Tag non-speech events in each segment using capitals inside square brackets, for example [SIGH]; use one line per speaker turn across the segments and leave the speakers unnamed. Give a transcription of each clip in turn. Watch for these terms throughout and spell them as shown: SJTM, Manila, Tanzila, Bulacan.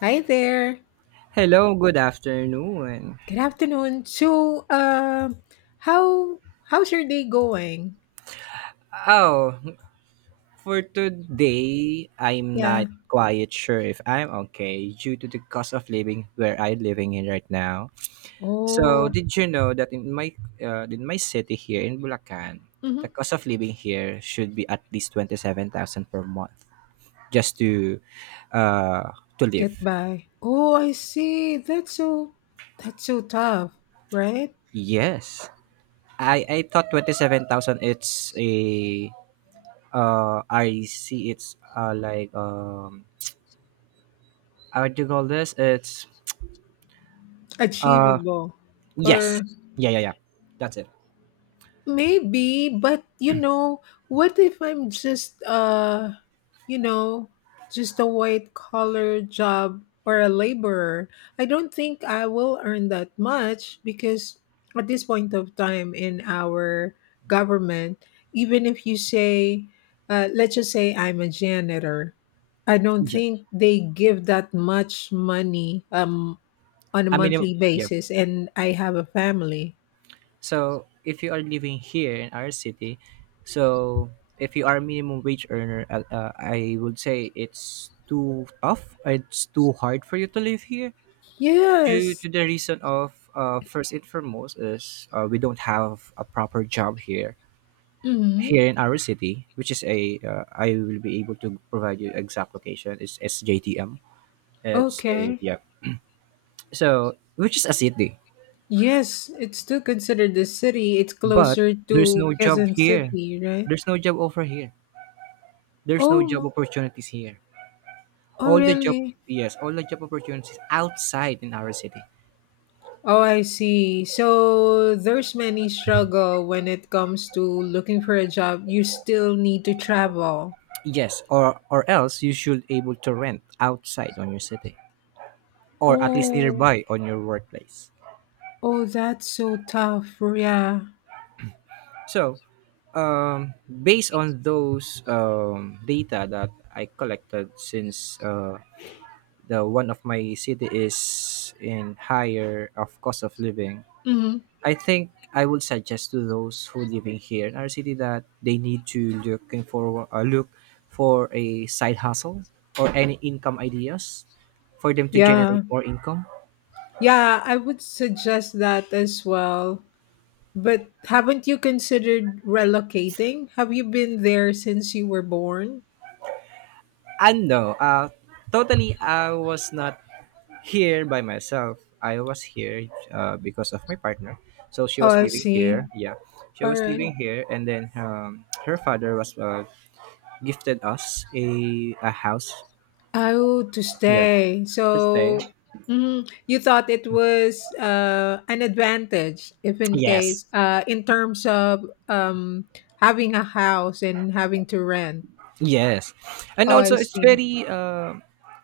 Hi there.
Hello, good afternoon.
Good afternoon. How how's your day going?
Oh, for today, I'm
Yeah.
not quite sure if I'm okay due to the cost of living where I'm living in right now. So,
Oh,
did you know that in my city here in Bulacan,
mhm.
the cost of living here should be at least 27,000 per month just uh to live.
Get by. Oh, I see. That's so tough, right?
Yes. I thought 27,000, it's a, I see, it's like, I would do call this. It's uh
Achievable, or
yes, yeah, yeah, yeah. That's it.
maybe, but you know, what if I'm just you know, just a white collar job or a laborer? I don't think I will earn that much because at this point of time in our government, even if you say let's just say I'm a janitor, I don't
Yes.
think they give that much money on a
I mean,
monthly
yeah.
basis and I have a family.
So if you are living here in our city, so if you are a minimum wage earner, I would say it's too tough. It's too hard for you to live here due
Yes.
to the reason of, first and foremost is, we don't have a proper job here
Mhm.
here in our city, which is a, I will be able to provide you exact location. It's SJTM. It's a,
Okay.
yeah. So, which is a city,
Yes, it's still considered the city. It's
but
closer
there's
to
no job
Quezon
here.
City, right?
There's no job offer here. There's no job
Oh,
opportunities here.
oh
All the job,
really?
yes, all the job opportunities outside in our city.
Oh, I see. So there's many struggle when it comes to looking for a job. You still need to travel.
Yes, or else you should able to rent outside on your city, or at least
Oh,
nearby on your workplace.
oh, that's so tough. Yeah.
So, based on those, data that I collected, since the one of my city is in higher of cost of living,
Hmm.
I think I would suggest to those who living here in our city that they need to look for a side hustle or any income ideas for them to generate
Yeah.
more income.
Yeah, I would suggest that as well. But haven't you considered relocating? Have you been there since you were born?
And no, totally, I was not here by myself. I was here, because of my partner. So she
Oh,
was
I
living
see.
here. Yeah, she
All
was
right.
living here, and then, her father was, gifted us a house.
Oh, to
Yeah,
stay.
to stay.
So mhm, you thought it was an advantage, if in
Yes,
case, in terms of having a house and having to rent.
yes, and
Oh, I
also it's
see.
very uh,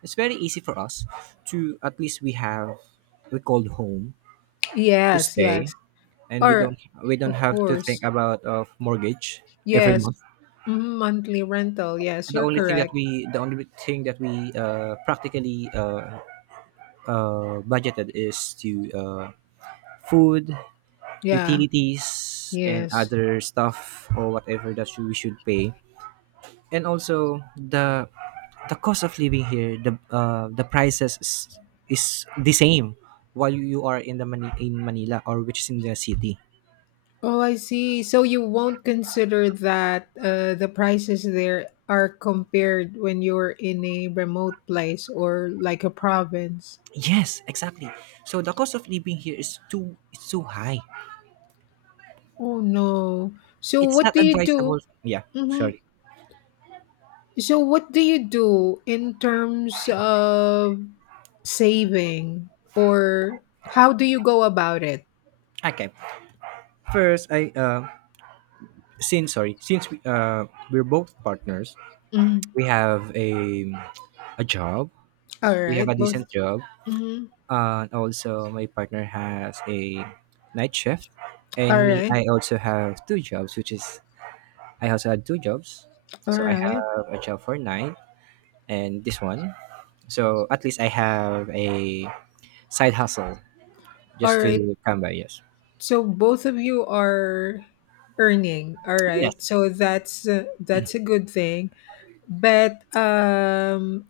it's very easy for us to at least we called home to
Yes,
stay,
yes.
and we
Or,
don't we don't
of
have to think
course.
about of mortgage every
Yes.
month.
Mhm, monthly rental. Yes,
And
you're correct.
the only thing that we, practically, budgeted is to, food,
Yeah.
utilities, and
Yes.
other stuff or whatever that we should pay, and also the cost of living here, the, the prices is the same while you are in the Mani- in Manila, or which is in the city.
Oh, I see. So you won't consider that the prices there are compared when you're in a remote place or like a province.
Yes, exactly, so the cost of living here is too it's too high.
Oh no. So
It's
what
not
do you do?
advisable. Yeah.
Hmm.
Sorry.
So what do you do in terms of saving, or how do you go about it?
Okay, first I, since, sorry, since we're both partners,
Mhm.
we have a job,
All
we have
right,
a
both.
decent job,
Mhm.
and also my partner has a night shift,
All
and me,
right.
I also have two jobs, which is I also had two jobs
All
so I
right.
have a job for night and this one, so at least I have a side hustle
All
just
right.
to come by. Yes.
So both of you are earning, all
Yes,
right? So that's a good thing. But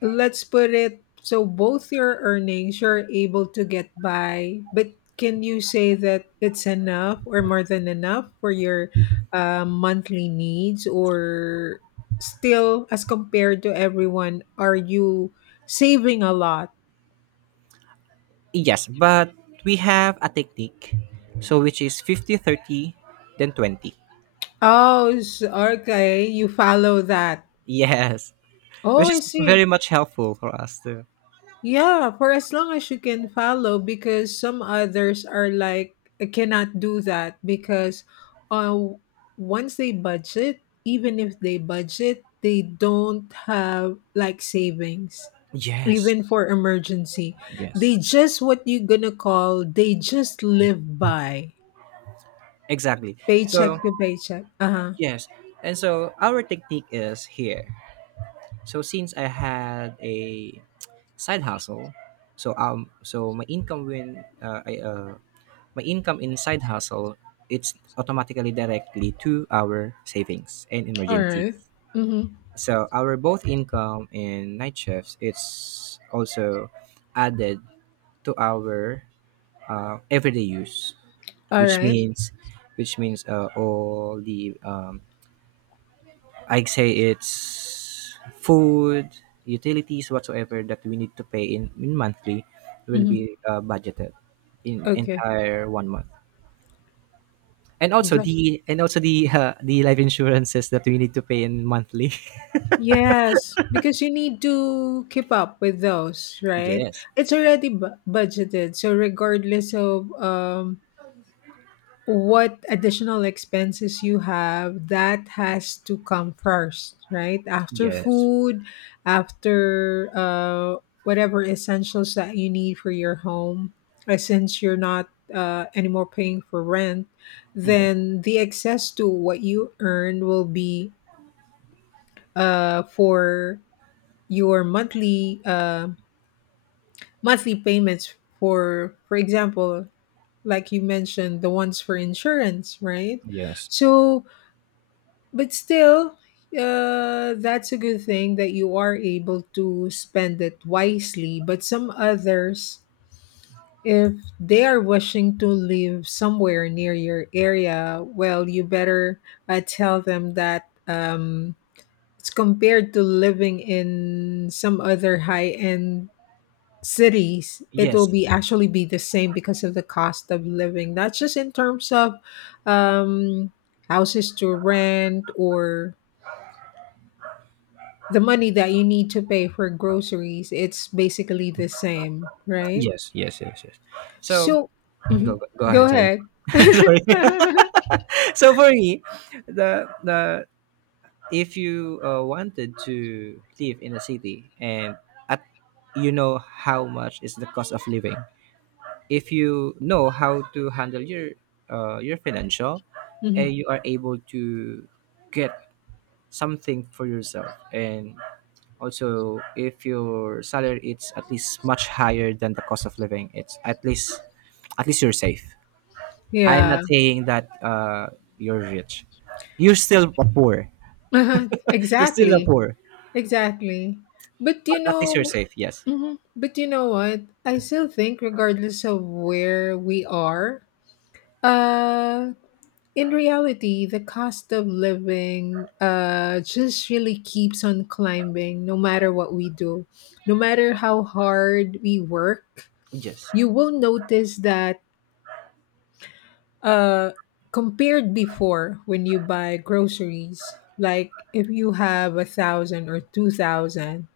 let's put it, so both your earnings, you're able to get by, but can you say that it's enough or more than enough for your monthly needs, or still as compared to everyone, are you saving a lot?
yes, but we have a technique, so which is 50/30, then 20.
Oh, okay, you follow that.
[LAUGHS] Yes,
Oh,
which
I
is very
see.
much helpful for us to,
Yeah, for as long as you can follow, because some others are like, I cannot do that because uh, once they budget, even if they budget, they don't have like savings,
yes,
even for emergency.
yes,
They just what you gonna call, they just live by
exactly,
paycheck
so.
to paycheck. Uh huh.
Yes. And so our technique is here. So, since I had a side hustle, so my income in side hustle, it's automatically directly to our savings and
All right.
emergencies.
Mm-hmm.
So our both income and night shifts, it's also added to our, everyday use,
All
which
right.
means which means all the, I'd say it's food, utilities, whatsoever that we need to pay in monthly will be,
Mm-hmm.
budgeted in
Okay.
entire one month. And also the [LAUGHS] the life insurances that we need to pay in monthly.
Yes, because you need to keep up with those,
[LAUGHS]
right?
Yes.
It's already budgeted. So regardless of what additional expenses you have, that has to come first, right? After
Yes.
food, after whatever essentials that you need for your home. Since you're not anymore paying for rent,
Yes.
then the excess to what you earn will be for your monthly monthly payments, for example like you mentioned, the ones for insurance, right?
Yes.
So but still, that's a good thing that you are able to spend it wisely, but some others, if they are wishing to live somewhere near your area, well you better tell them that it's compared to living in some other high end cities, it will
Yes.
be actually be the same because of the cost of living, not just in terms of um houses to rent or the money that you need to pay for groceries, it's basically the same, right?
Yes. Yes. Yes. Yes. So
So
go,
mhm,
go, go
go
ahead, sorry.
ahead.
[LAUGHS] Sorry. [LAUGHS] So for me, the if you, wanted to live in a city and at, you know how much is the cost of living, if you know how to handle your financial, and
Mhm.
you are able to get something for yourself, and also if your salary is at least much higher than the cost of living, it's at least, you're safe. I'm
Yeah.
not saying that, you're rich. you're still a poor
[LAUGHS] Uh-huh.
you're still a
Exactly.
poor.
Exactly, but
But
you
at least
know,
you're safe. Yes.
mhm, but you know what, I still think regardless of where we are, uh in reality, the cost of living just really keeps on climbing no matter what we do. No matter how hard we work,
Yes.
you will notice that uh, compared before when you buy groceries, like if you have 1,000 or 2,000,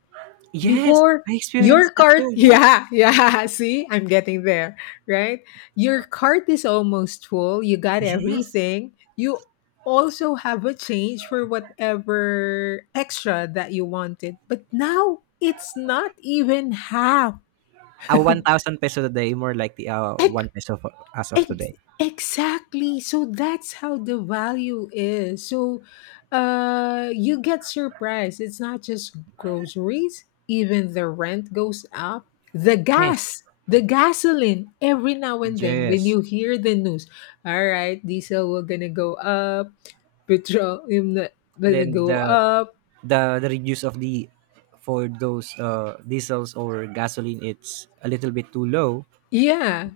Yes.
before
I
your
experienced that
cart [LAUGHS]
too. Yes.
yeah yeah, see I'm getting there, right? Your cart is almost full, you got
Yes.
everything, you also have a change for whatever extra that you wanted, but now it's not even half. [LAUGHS]
A 1,000 peso today, more like the, 1 peso for, as of
Ex-
today.
exactly. So that's how the value is. So you get surprised. It's not just groceries, even the rent goes up. The
Yes.
gas, the gasoline every now and then when
Yes.
you hear the news. All right, diesel will gonna go up, petrol gonna
Then
go
the
up.
the, the reduce of the, for those, diesels or gasoline, it's a little bit too low.
Yeah,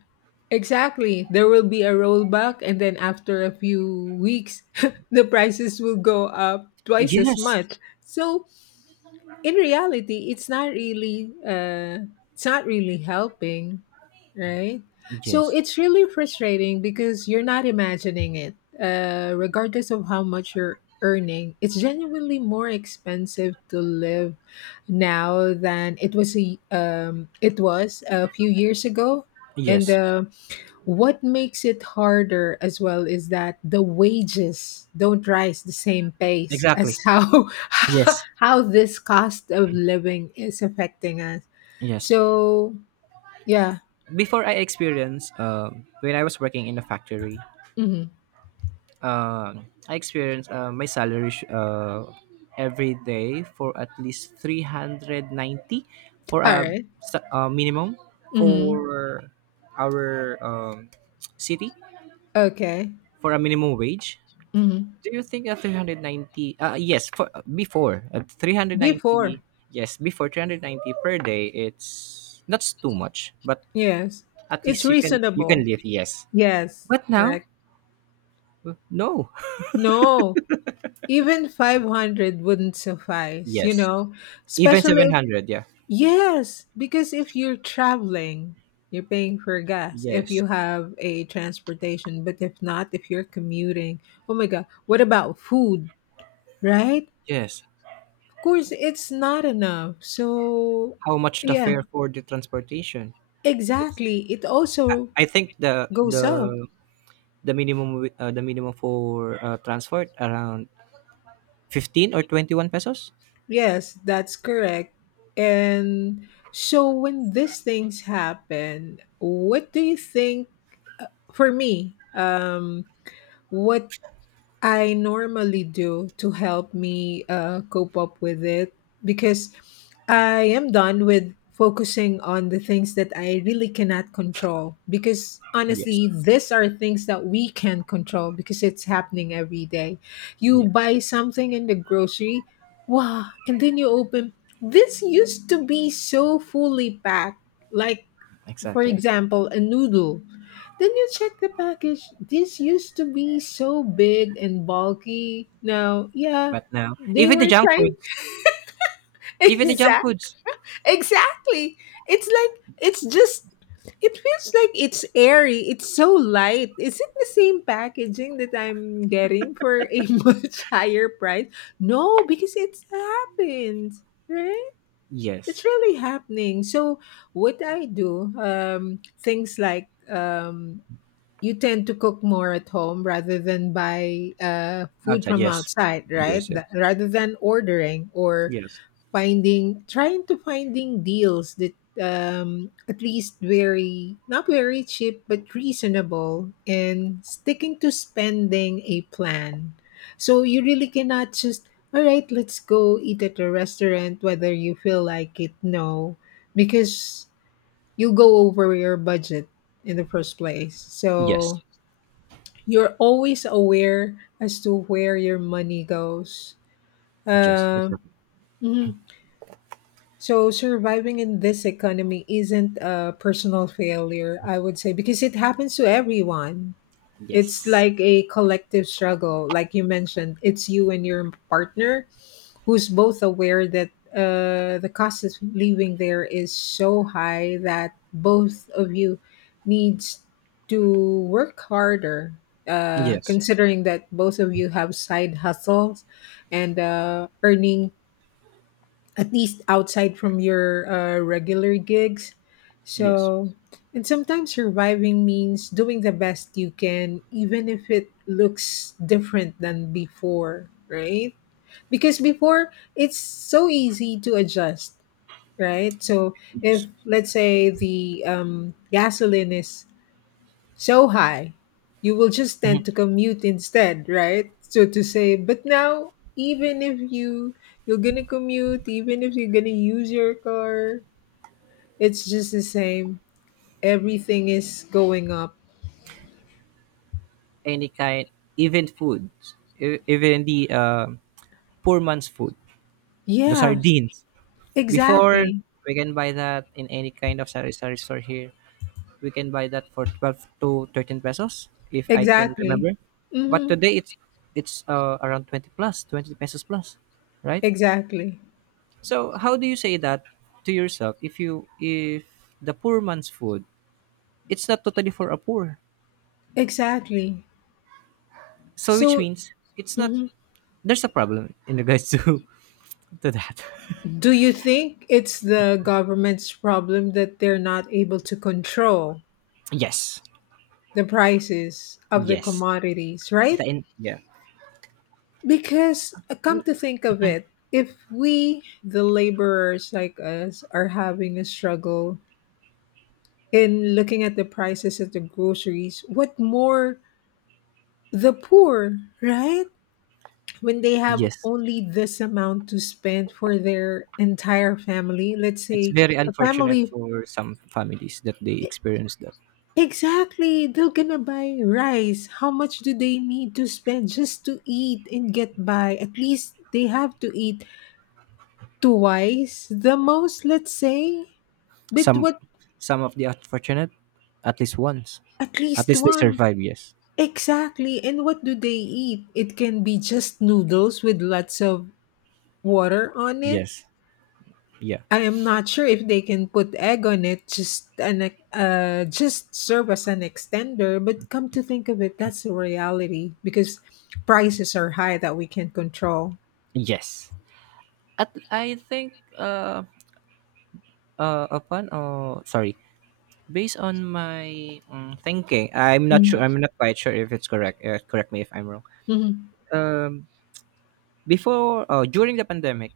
exactly. There will be a rollback, and then after a few weeks, [LAUGHS] the prices will go up twice as
Yes.
much. So in reality, it's not really helping, right? So
Yes.
it's really frustrating because you're not imagining it. Regardless of how much you're earning, it's genuinely more expensive to live now than it was a few years ago, and.
Yes.
What makes it harder as well is that the wages don't rise the same pace as
Exactly.
how
Yes.
[LAUGHS] how this cost of living is affecting us.
Yes.
So yeah,
Before I experienced, when I was working in a factory,
mhm.
uh, I experience, my salary, every day for at least 390 for
All right.
a minimum
Mhm.
for our, city,
Okay.
for a minimum wage.
Mhm.
Do you think that 390, yes, for before at
Before,
390, yes, before 390 per day, it's not too much, but
yes,
at
it's
least you can
reasonable.
live, yes,
Yes,
but now,
correct.
no.
No, even 500 wouldn't
[LAUGHS]
suffice, you
Yes,
know,
even
especially if
700, yeah,
yes, because if you're traveling, you're paying for gas if
yes.
you have a transportation. But if not, if you're commuting, oh my God, what about food, right?
Yes.
Of course, it's not enough. So,
How much the
yeah,
fare for the transportation? It's
exactly. It
I,
also
I think the
goes up.
the the minimum for, transport around 15 or 21 pesos.
Yes, that's correct. And so, when these things happen, what do you think for me? What I normally do to help me cope up with it because I am done with focusing on the things that I really cannot control. Because
Yes.
honestly, these are things that we can control because it's happening every day. You
Yes.
buy something in the grocery, wow, and then you open. This used to be so fully packed. Like, for
Exactly.
example, a noodle, then you check the package. This used to be so big and bulky. Now, yeah,
But now
they were trying. [LAUGHS]
even the junk
Exact,
foods.
exactly. It's like it's just. It feels like it's airy. It's so light. Is it the same packaging that I'm getting for a [LAUGHS] much higher price? No, because it's happened, right?
Yes.
It's really happening. So what I do, things like you tend to cook more at home rather than buy food
Outside,
from
yes.
outside, right?
Yes, it.
Rather than ordering or
Yes.
finding, trying to finding deals that at least very, not very cheap, but reasonable, and sticking to spending a plan. So you really cannot just, all right, let's go eat at a restaurant, whether you feel like it, no, because you go over your budget in the first place. So
Yes.
you're always aware as to where your money goes.
Yes,
Um,
exactly.
mhm. So surviving in this economy isn't a personal failure, I would say, because it happens to everyone. It's
Yes.
like a collective struggle, like you mentioned. It's you and your partner who's both aware that the cost of living there is so high that both of you needs to work harder,
Yes.
considering that both of you have side hustles and earning at least outside from your regular gigs.
Yes.
So and sometimes surviving means doing the best you can, even if it looks different than before, right? Because before it's so easy to adjust, right? So if
Yes.
let's say the gasoline is so high, you will just tend to commute instead, right, so to say, but now even if you you're gonna commute, even if you're gonna use your car, it's just the same, everything is going up.
Any kind, even foods, even the, poor man's food. The
Yeah,
sardines. Before
exactly.
we can buy that in any kind of sari sari store here. We can buy that for 12 to 13 pesos, if I can
Exactly.
remember. But
Mm-hmm.
today, it's around 20 plus, 20 pesos plus, right?
Exactly.
So how do you say that to yourself, if you if the poor man's food, it's not totally for a poor.
Exactly.
So which
So
means it's not,
mhm.
there's a problem in regards to [LAUGHS] to that.
Do you think it's the government's problem that they're not able to control
Yes.
the prices of the
Yes.
commodities, right?
The in, yeah.
Because come to think of it, if we, the laborers like us, are having a struggle in looking at the prices of the groceries, what more the poor, right? When they have
Yes.
only this amount to spend for their entire family, let's
It's
say
very
a
unfortunate
family.
for some families that they experience that.
Exactly. They're gonna buy rice. How much do they need to spend just to eat and get by? At least they have to eat twice the most, let's say. But
Some
what,
some of the unfortunate, at least once.
at
At
least
least they
once.
survive, yes.
Exactly. And what do they eat? It can be just noodles with lots of water on it.
Yes. Yeah.
I am not sure if they can put egg on it. Just an just serve as an extender. But come to think of it, that's the reality because prices are high that we can't control.
Yes. At, I think, upon, sorry. Based on my, thinking, I'm not sure. I'm
Mm-hmm.
not quite sure if it's correct. Correct me if I'm wrong.
All
Um, before, during the pandemic,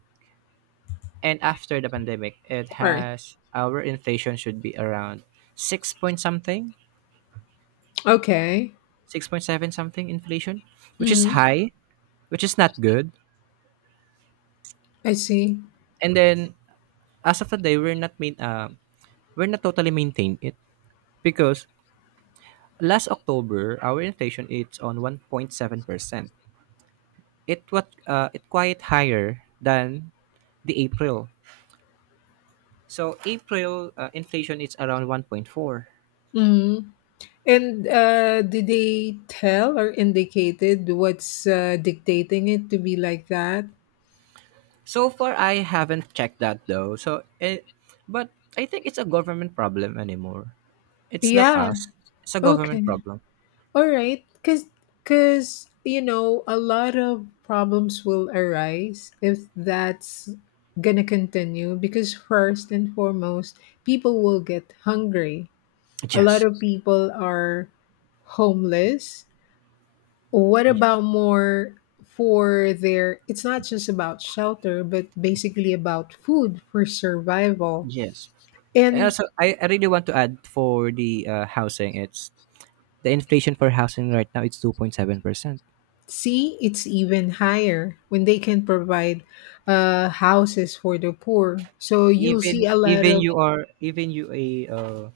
and after the pandemic, it
right.
has, our inflation should be around six point something,
Okay.
6.7 something inflation, which is
Mm-hmm.
high, which is not good.
I see.
And then, as of today, we're not main, we're not totally maintained it, because last October our inflation it's on 1.7 percent. It quite higher than the April. So April, inflation is around 1.4.
Mm-hmm. And did they tell or indicated what's dictating it to be like that?
So far I haven't checked that though. But I think it's a government problem anymore. It's not
Yeah.
us. It's a government
Okay.
problem.
All right, because you know a lot of problems will arise if that's gonna continue. Because first and foremost, people will get hungry. A lot
Yes.
of people are homeless. What
Y-
about more for their? It's not just about shelter, but basically about food for survival.
Yes. And
And
also, I really want to add for the, housing. It's the inflation for housing right now. It's 2.7%.
see, it's even higher when they can provide houses for the poor. So you'll see
Even
a lot
even
of.
you are, even you a,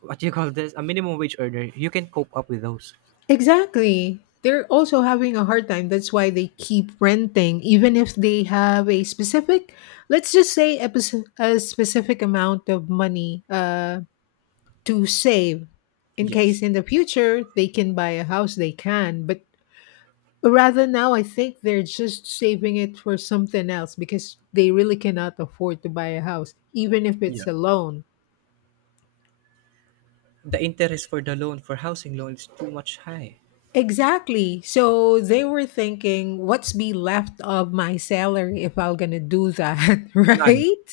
what do you call this, a minimum wage earner, you can cope up with those.
Exactly. They're also having a hard time. That's why they keep renting, even if they have a specific, let's just say, a specific amount of money to save in case
Yes.
in the future they can buy a house, they can. But rather now, I think they're just saving it for something else because they really cannot afford to buy a house, even if
Yeah.
it's a loan.
The interest for the loan, for housing loan, is too much high.
Exactly. So they were thinking, what's be left of my salary if I'm going to do that, [LAUGHS]
None.
right?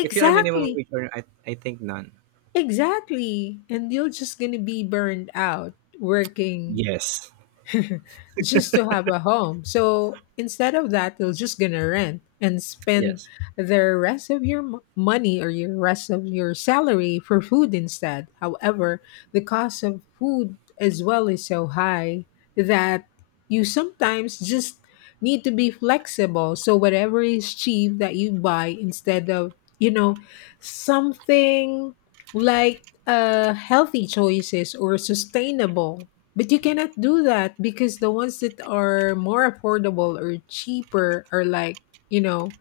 If you are minimum wage earner, I think none.
Exactly. And you're just going to be burned out working
Yes.
[LAUGHS] just to have a home. So instead of that, you're just gonna rent and spend
Yes.
the rest of your money or your rest of your salary for food instead. However, the cost of food as well is so high that you sometimes just need to be flexible. So whatever is cheap that you buy instead of, you know, something like healthy choices or sustainable, but you cannot do that because the ones that are more affordable or cheaper are like, you know,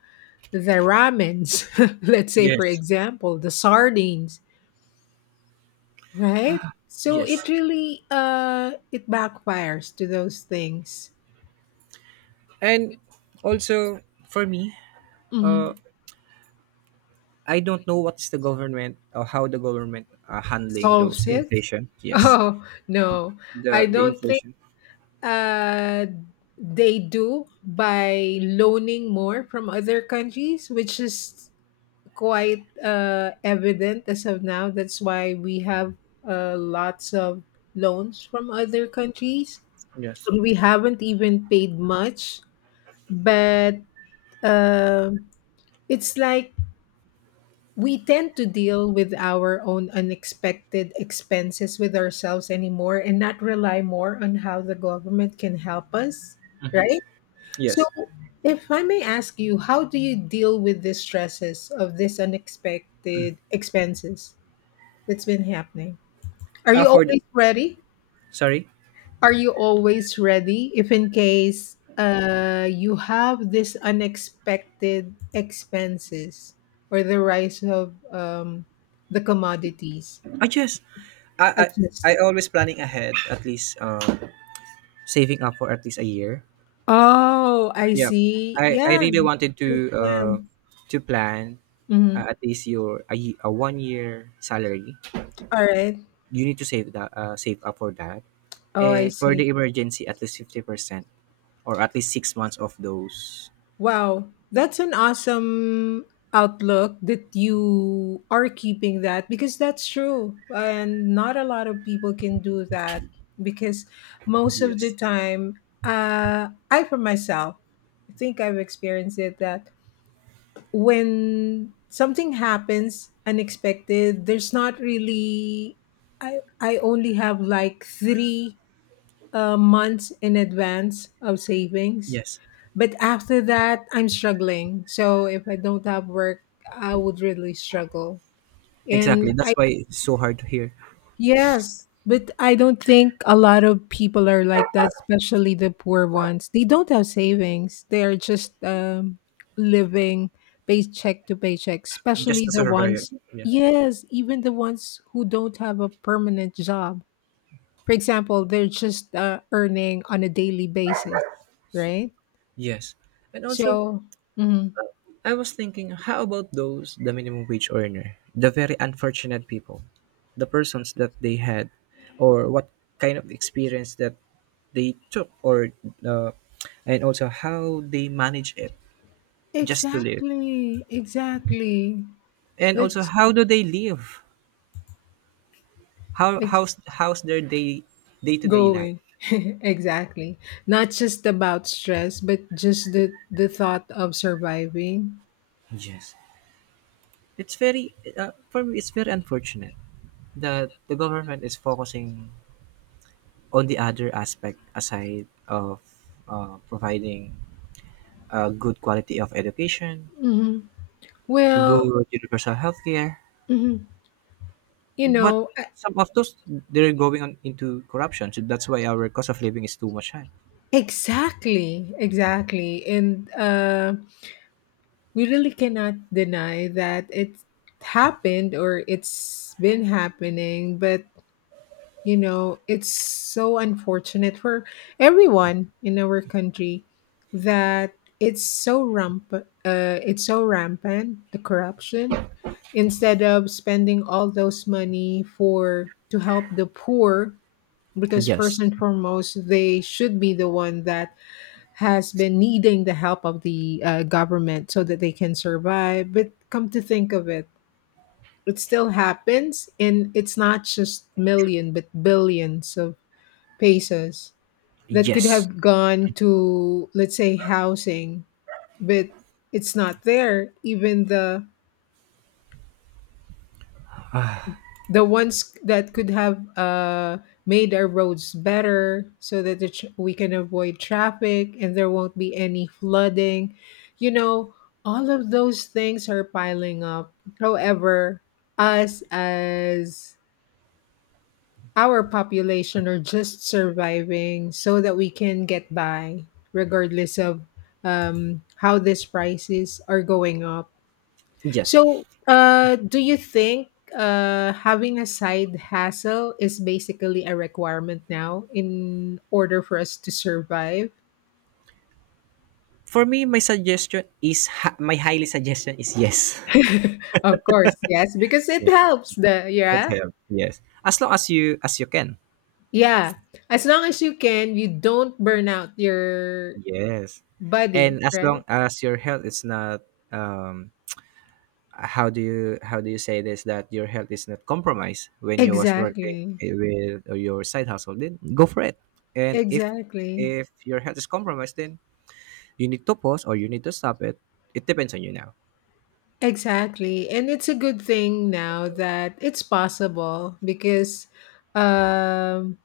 the ramens, [LAUGHS] let's say for
Yes.
example, the sardines, right? So it
Yes.
really it backfires to those things.
And also for me, uh,
Mhm.
I don't know what's the government or how the government are handling
Solves
those
it? [LAUGHS]
inflation. Yes,
Oh, no. I
the
don't think
inflation.
uh they do by loaning more from other countries, which is quite evident as of now. That's why we have lots of loans from other countries.
Yes.
We haven't even paid much, but uh, it's like we tend to deal with our own unexpected expenses with ourselves anymore and not rely more on how the government can help us,
Hmm.
right? So,
Yes.
if I may ask you, how do you deal with the stresses of this unexpected expenses? It's been happening. Are
Uh,
you
for the,
always ready?
sorry.
Are you always ready if in case you have this unexpected expenses or the rise of the commodities?
I just
I
I
just
I always planning ahead, at least, saving up for at least a year.
Oh, I
Yeah,
see.
I
Yeah,
really
that's
wanted
a
to,
great
uh
plan.
plan,
Mhm.
at least your, a one year salary,
All right.
you need to save up for that,
Oh, I
and for the
see.
emergency at least 50% or at least 6 months of those.
Wow, that's an awesome outlook that you are keeping that because that's true. And not a lot of people can do that because most of the
Yes,
time, I for myself, I think I've experienced it that when something happens unexpected, there's not really, I only have like three months in advance of savings,
yes,
but after that, I'm struggling. So if I don't have work, I would really struggle. And
exactly,
I,
that's why it's so hard to hear,
yes, but I don't think a lot of people are like that, especially the poor ones. They don't have savings, they are just living paycheck to paycheck,
just
especially
to
the
survive,
ones,
yeah,
yes, even the ones who don't have a permanent job. For example, they're just earning on a daily basis, right?
yes, and also,
So, mhm.
I was thinking, how about those, the minimum wage earner, the very unfortunate people, the persons that they had, or what kind of experience that they took, or, uh, and also, how they manage it, just to live?
Exactly, exactly.
And also,
That's
how do they live? How
ex-
how's how's their day day to
Go
day life?
away. [LAUGHS] Exactly. Not just about stress, but just the thought of surviving.
Yes, it's very, for me. It's very unfortunate that the government is focusing on the other aspect aside of, providing a good quality of education,
Hmm. Well.
good universal healthcare.
Mhm. you
But
know, uh,
some of those they're going on into corruption. So that's why our cost of living is too much high.
exactly, exactly, and we really cannot deny that it happened or it's been happening, but you know, it's so unfortunate for everyone in our country that it's so ramp uh, it's so rampant, the corruption. Instead of spending all those money for to help the poor, because first
Yes,
and foremost they should be the one that has been needing the help of the government so that they can survive. But come to think of it, it still happens, and it's not just million but billions of pesos that could
yes,
have gone to, let's say, housing, but it's not there. Even the ones that could have made our roads better so that the tr we can avoid traffic and there won't be any flooding, you know, all of those things are piling up. However, us as our population are just surviving so that we can get by, regardless of how these prices are going up.
yes.
So do you think having a side hustle is basically a requirement now in order for us to survive?
For me, my suggestion is, my highly suggestion is yes.
[LAUGHS] Of course, yes, because it
Yeah,
helps the
it
yeah.
helps. Yes, as long as you can,
Yeah, as long as you can, you don't burn out your
yes,
body,
and as
right?
long as your health is not, um how do you say this, that your health is not compromised when you was working
Exactly.
with your side hustle, then go for it. And
Exactly.
if your health is compromised, then you need to pause or you need to stop it. It depends on you now.
Exactly. And it's a good thing now that it's possible because um,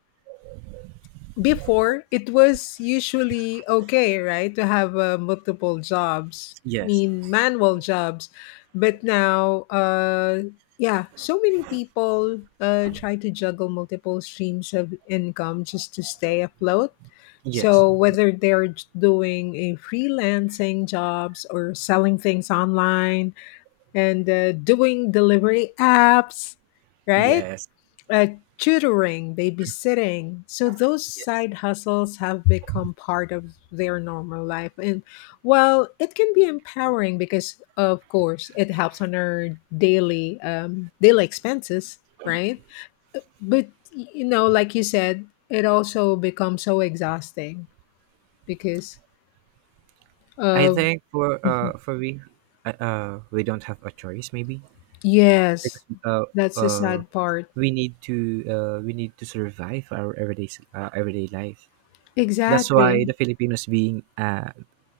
before, it was usually okay, right, to have multiple jobs, I
Yes.
mean, manual jobs. But now, yeah, so many people try to juggle multiple streams of income just to stay afloat.
Yes.
So whether they're doing a freelancing jobs or selling things online, and doing delivery apps, right?
Yes.
Uh, Tutoring, babysitting. So those
Yes.
side hustles have become part of their normal life. And well, it can be empowering because, of course, it helps on our daily expenses, right? But you know, like you said, it also becomes so exhausting because
I
of
think for
[LAUGHS] Mhm.
we don't have a choice maybe
Yes,
because
that's the
uh
sad part.
we need to survive our everyday life. That's why the
Exactly.
Filipinos being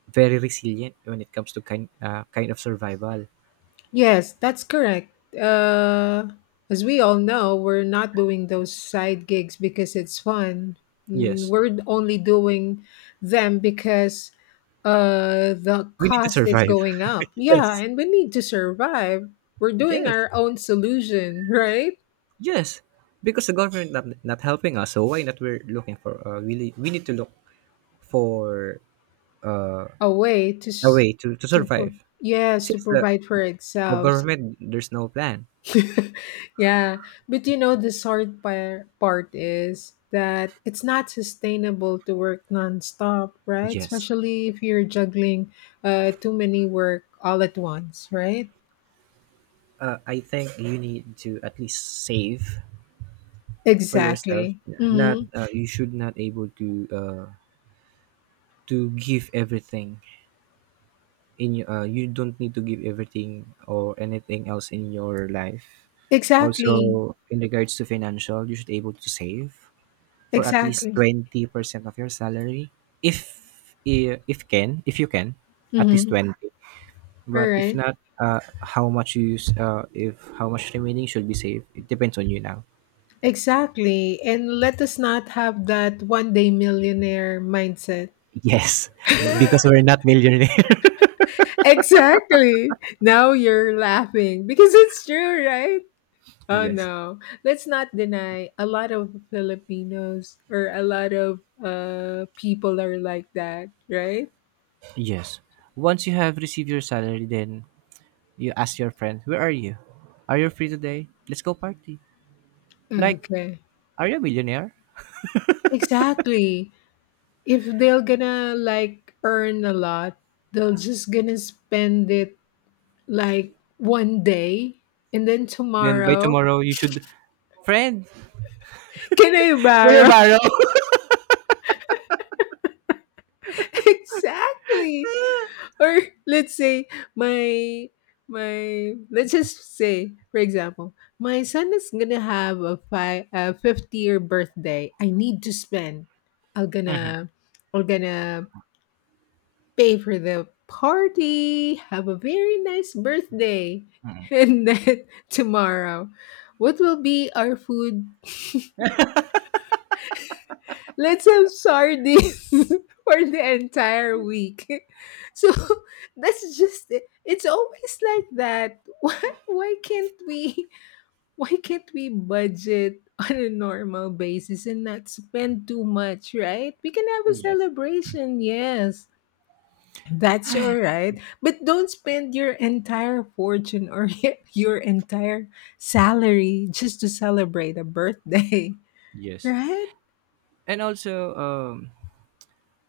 very resilient when it comes to kind of survival.
Yes, that's correct. As we all know, we're not doing those side gigs because it's fun.
Yes,
We're only doing them because the
we need to
cost is
survive.
going up.
[LAUGHS]
Yeah,
Yes.
and we need to survive. We're doing
Yes.
our own solution, [LAUGHS] right?
Yes. Because the government not helping us, so why not? We're looking for we need to look for
A way to
a
s-
way to
to pro-
survive
Yes, to
since
provide for
the
ourselves.
government, there's no plan.
[LAUGHS] Yeah, but you know the hard part is that it's not sustainable to work nonstop, right?
Yes.
Especially if you're juggling too many work all at once, right?
I think you need to at least save for yourself.
Exactly.
Not
Mm-hmm.
You should not able uh, to give everything you don't need to give everything or anything else in your life.
Exactly.
Also, in regards to financial, you should able to save for at least
Exactly.
20% of your salary. If I- if can if you can at least
Mm-hmm.
20.
All
But if
right.
not, how much you use, if how much remaining should be saved, it depends on you now. [LAUGHS]
Exactly. And let us not have that one day millionaire mindset. [LAUGHS]
Yes, because we're not millionaire. [LAUGHS]
Exactly. Now you're laughing because it's true, right? Oh
Yes.
no, let's not deny a lot of Filipinos or a lot of people are like that, right?
Yes. Once you have received your salary, then you ask your friend, where are you? Are you free today? Let's go party. Like,
Okay,
are you a millionaire?
exactly. If they're gonna like earn a lot, they'll just gonna spend it like one day, and then
Then by
tomorrow,
tomorrow, you should. Friend!
can I
[LAUGHS] Can you
borrow?
borrow?
[LAUGHS] Exactly. Or let's say my my let's just say, for example, my son is gonna have a fifth year birthday. I need to spend. I'm gonna I'm gonna pay for the party. Have a very nice birthday. [LAUGHS] And then tomorrow, what will be our food? [LAUGHS] Let's have sardines [LAUGHS] for the entire week. [LAUGHS] So [LAUGHS] that's just it. It's always like that. [LAUGHS] Why can't we why can't we budget on a normal basis and not spend too much, right? We can have a
Yes.
celebration, yes. That's all right. But don't spend your entire fortune or [LAUGHS] your entire salary just to celebrate a birthday, [LAUGHS]
Yes.
right?
And also, um,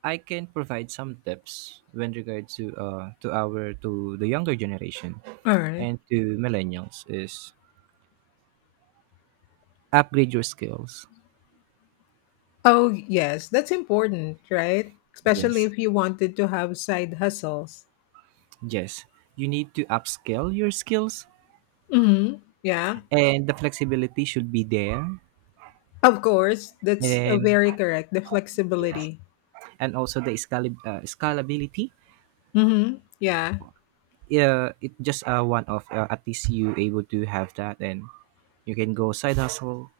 I can provide some tips when regards to our to the younger generation
All right.
and to millennials is upgrade your skills.
Oh, yes, that's important, right? Especially
Yes.
if you wanted to have side hustles.
Yes. You need to upscale your skills
Hmm, yeah,
and the flexibility should be there.
of course.
And
That's a
then,
very correct. The
yes.
flexibility.
And also the scalability.
Hmm. Yeah.
It just one of at least you able to have that and you can go side hustle.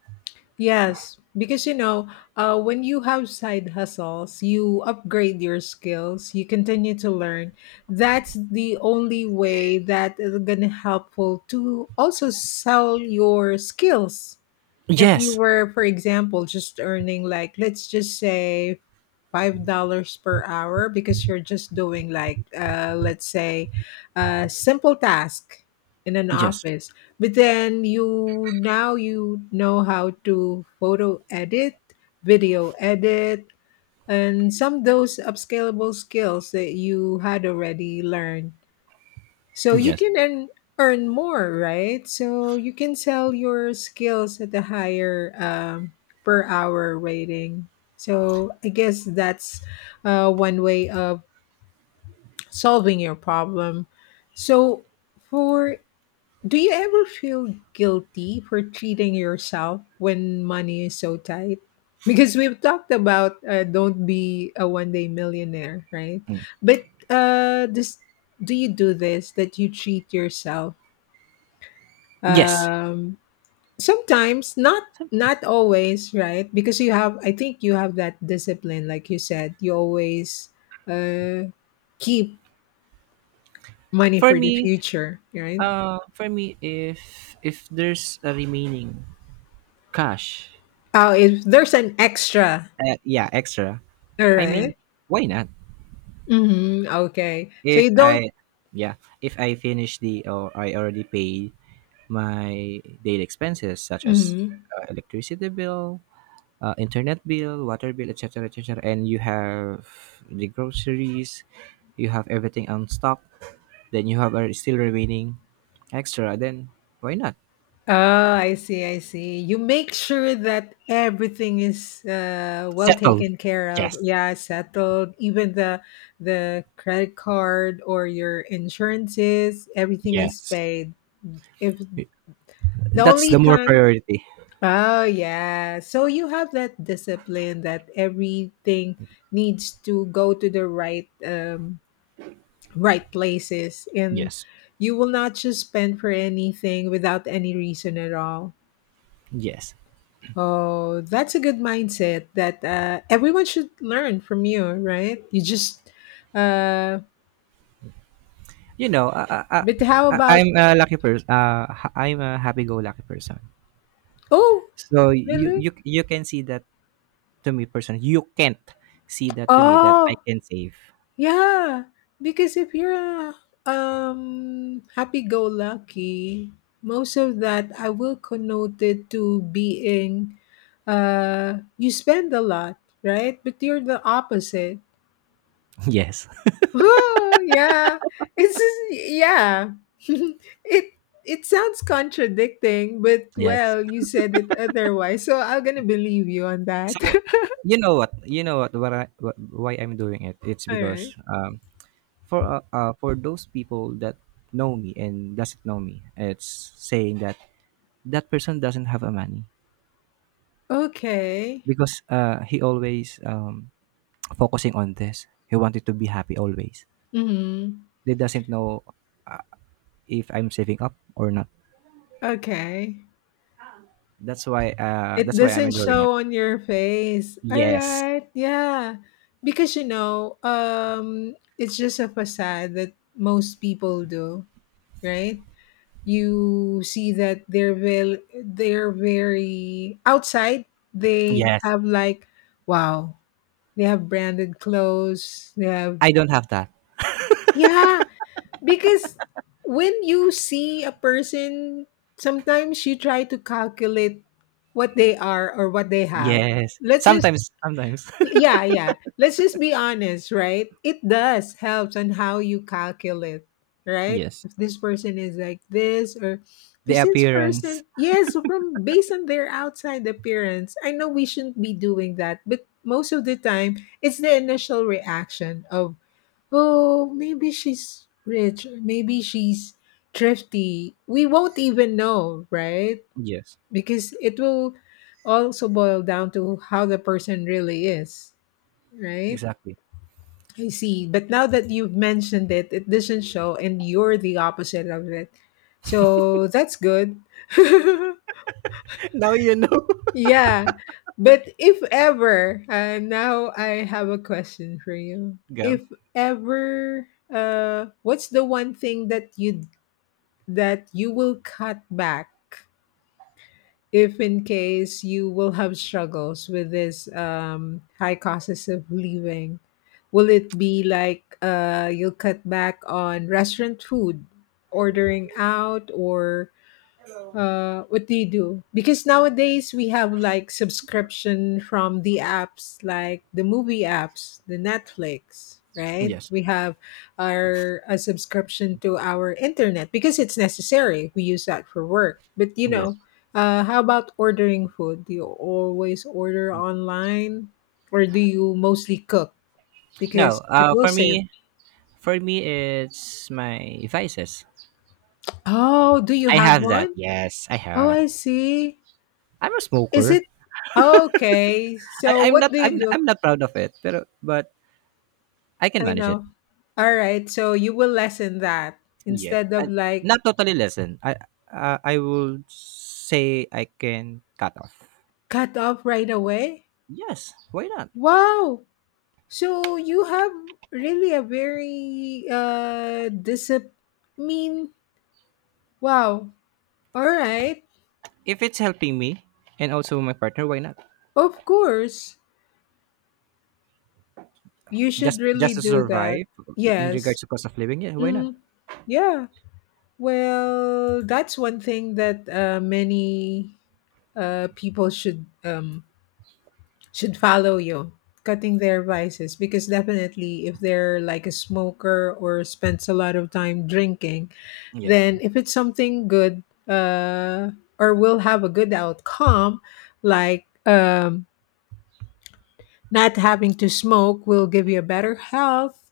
Yes, because when you have side hustles, you upgrade your skills, you continue to learn. That's the only way that is gonna helpful to also sell your skills. If you
Yes.
were, for example, just earning like let's just say $5 per hour because you're just doing like let's say a simple task in an
Yes.
office, but then you now you know how to photo edit, video edit, and some those upscalable skills that you had already learned, so you
Yes.
can earn more, right? So you can sell your skills at a higher per hour rating. So I guess that's one way of solving your problem. So for do you ever feel guilty for treating yourself when money is so tight? Because we've talked about don't be a one day millionaire, right? But this do you do this that you treat yourself
Yes.
um sometimes, not not always, right? Because you have I think you have that discipline, like you said, you always uh keep money
For
for the
me,
future, right?
For me, if there's a remaining cash,
Oh, if there's an extra,
yeah, extra.
all
I mean,
right.
why not?
Mm-hmm. Okay, so
If
you don't.
I, yeah, if I finish the or I already paid my daily expenses such as
Mhm.
electricity bill, internet bill, water bill, etc., etc., and you have the groceries, you have everything on stock, then you have a still remaining extra. Then why not
Oh, I see, I see. You make sure that everything is well
settle?
taken care of.
Yes,
Yeah, settled. Even the credit card or your insurances, everything is
yes.
paid. If the
That's
only
the more
time,
priority.
Oh yeah. So you have that discipline that everything needs to go to the right places, and
Yes.
you will not just spend for anything without any reason at all.
Yes.
Oh, that's a good mindset that everyone should learn from you, right? You just, uh,
You know,
but how about,
I'm a lucky person. I'm a happy-go-lucky person.
Oh,
So
really?
you can see that to me personally. You can't see that to me that I
Oh,
can save.
yeah. Because if you're a happy go lucky, most of that I will connote it to being, you spend a lot, right? But you're the opposite.
[LAUGHS] Yes.
Oh, yeah. Yeah. [LAUGHS] it it sounds contradicting, but
Yes.
well, you said it otherwise, so I'm gonna believe you on
So
that.
you know what? You know what? Why I'm doing it? It's
[LAUGHS] All right.
because for those people that know me and doesn't know me, it's saying that that person doesn't have a money
Okay.
because he always focusing on this. He wanted to be happy always.
Mm-hmm.
They doesn't know uh, if I'm saving up or not.
Okay. It
That's why I'm
doesn't
enjoying it.
show on your face. All
Yes.
right. Yeah. Because it's just a facade that most people do, right? You see that they're very outside. they
Yes.
have like wow they have branded clothes. They have
I don't have that.
Yeah, because when you see a person, sometimes you try to calculate what they are or what they have.
Yes.
Let's
Sometimes,
just
sometimes.
Yeah, yeah. Let's just be honest, right? It does helps on how you calculate,
[LAUGHS]
right?
Yes.
If this person is like this, or
The
does this
appearance.
person, yes, from based on their outside appearance. I know we shouldn't be doing that, but most of the time it's the initial reaction of, oh, maybe she's rich, or maybe she's thrifty. We won't even know, right?
Yes.
Because it will also boil down to how the person really is. Right?
Exactly.
I see. But now that you've mentioned it, it doesn't show, and you're the opposite of it. So that's good. [LAUGHS]
[LAUGHS] Now you know.
Yeah. But if ever, now I have a question for you.
[LAUGHS] Go.
If ever, what's the one thing that you will cut back if in case you will have struggles with this high costs of living? Will it be like, you'll cut back on restaurant food, ordering out, or what do you do? Because nowadays we have like subscription from the apps, like the movie apps, the Netflix, right?
Yes.
We have our a subscription to our internet because it's necessary, we use that for work, but
Yes.
how about ordering food? Do you always order online, or do you mostly cook?
No,
Because it will save.
for me it's my vices.
Oh, do you
I
have
have that.
one?
Yes, I
Oh,
have.
I see.
I'm a
Is
smoker.
it okay? So
I'm
what
not
do you do?
I'm not proud of it. Pero but I can
I
manage it.
know. All right. So you will lessen that
Yeah.
instead of
And
like
not totally lessen. I will say I can cut off.
cut off right away.
Yes, why not?
Wow. So you have really a very discipline. Mean. Wow. All right.
If it's helping me and also my partner, why not?
Of course, you should
Just
really
just to
do that.
survive in
Yes.
regards to cost of living, yeah, why not?
Mm, yeah. Well, that's one thing that, many people should, should follow you cutting their vices, because definitely if they're like a smoker or spends a lot of time drinking,
Yes.
then if it's something good, or will have a good outcome, like, not having to smoke will give you better health,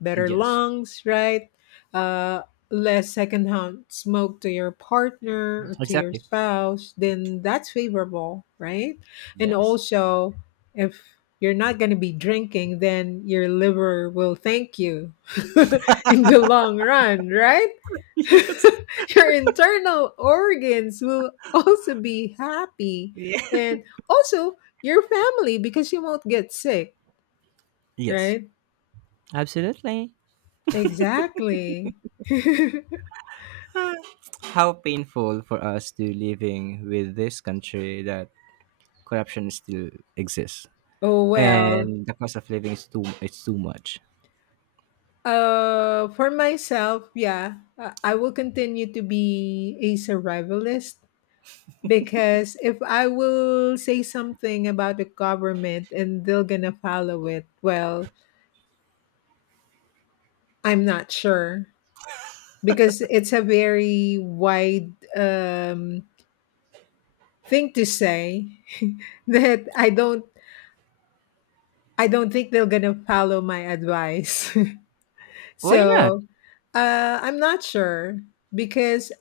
better
Yes.
lungs, right? Uh, less secondhand smoke to your partner or to your
Exactly.
spouse, then that's favorable, right? And
Yes.
also, if you're not going to be drinking, then your liver will thank you [LAUGHS] in the long run, right? [LAUGHS]
[LAUGHS]
Your internal organs will also be happy.
Yes. Yeah.
And also, your family, because you won't get sick,
Yes.
right?
Absolutely.
Exactly. [LAUGHS]
How painful for us to living with this country that corruption still exists
Oh, well.
and the cost of living is too it's too much.
For myself, yeah, I will continue to be a survivalist, because if I will say something about the government and they're gonna follow it, well, I'm not sure, because it's a very wide, thing to say, [LAUGHS] that I don't think they're gonna follow my advice. [LAUGHS]
Why not?
So I'm not sure because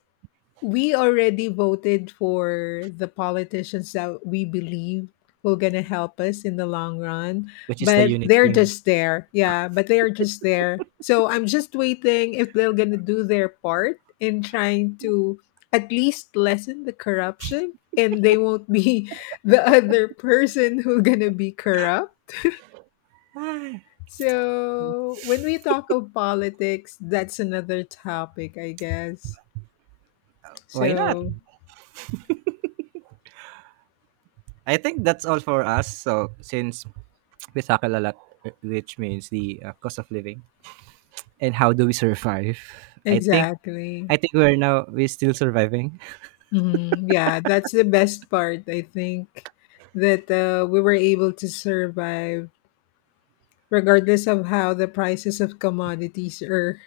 we already voted for the politicians that we believe will gonna help us in the long run.
Which is the
But
unit
they're
team.
just there. Yeah, but they are just there. So I'm just waiting if they're gonna do their part in trying to at least lessen the corruption, and they won't be [LAUGHS] the other person who gonna be corrupt.
Ah,
So, when we talk of politics, that's another topic, I guess.
why not?
So,
I think that's all for us. So since we tackle a lot, which means the cost of living and how do we survive? I think,
exactly.
I think we're still surviving.
Hmm. Yeah, that's the best part, I think, that we were able to survive regardless of how the prices of commodities are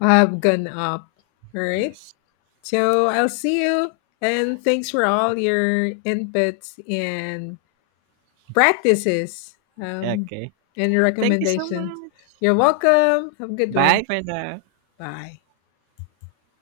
have gone up. All right.
Yes.
So, I'll see you, and thanks for all your inputs and practices, um,
Okay.
and
Thank you so
recommendations.
much.
You're welcome. Have a good one.
Bye for now.
Bye.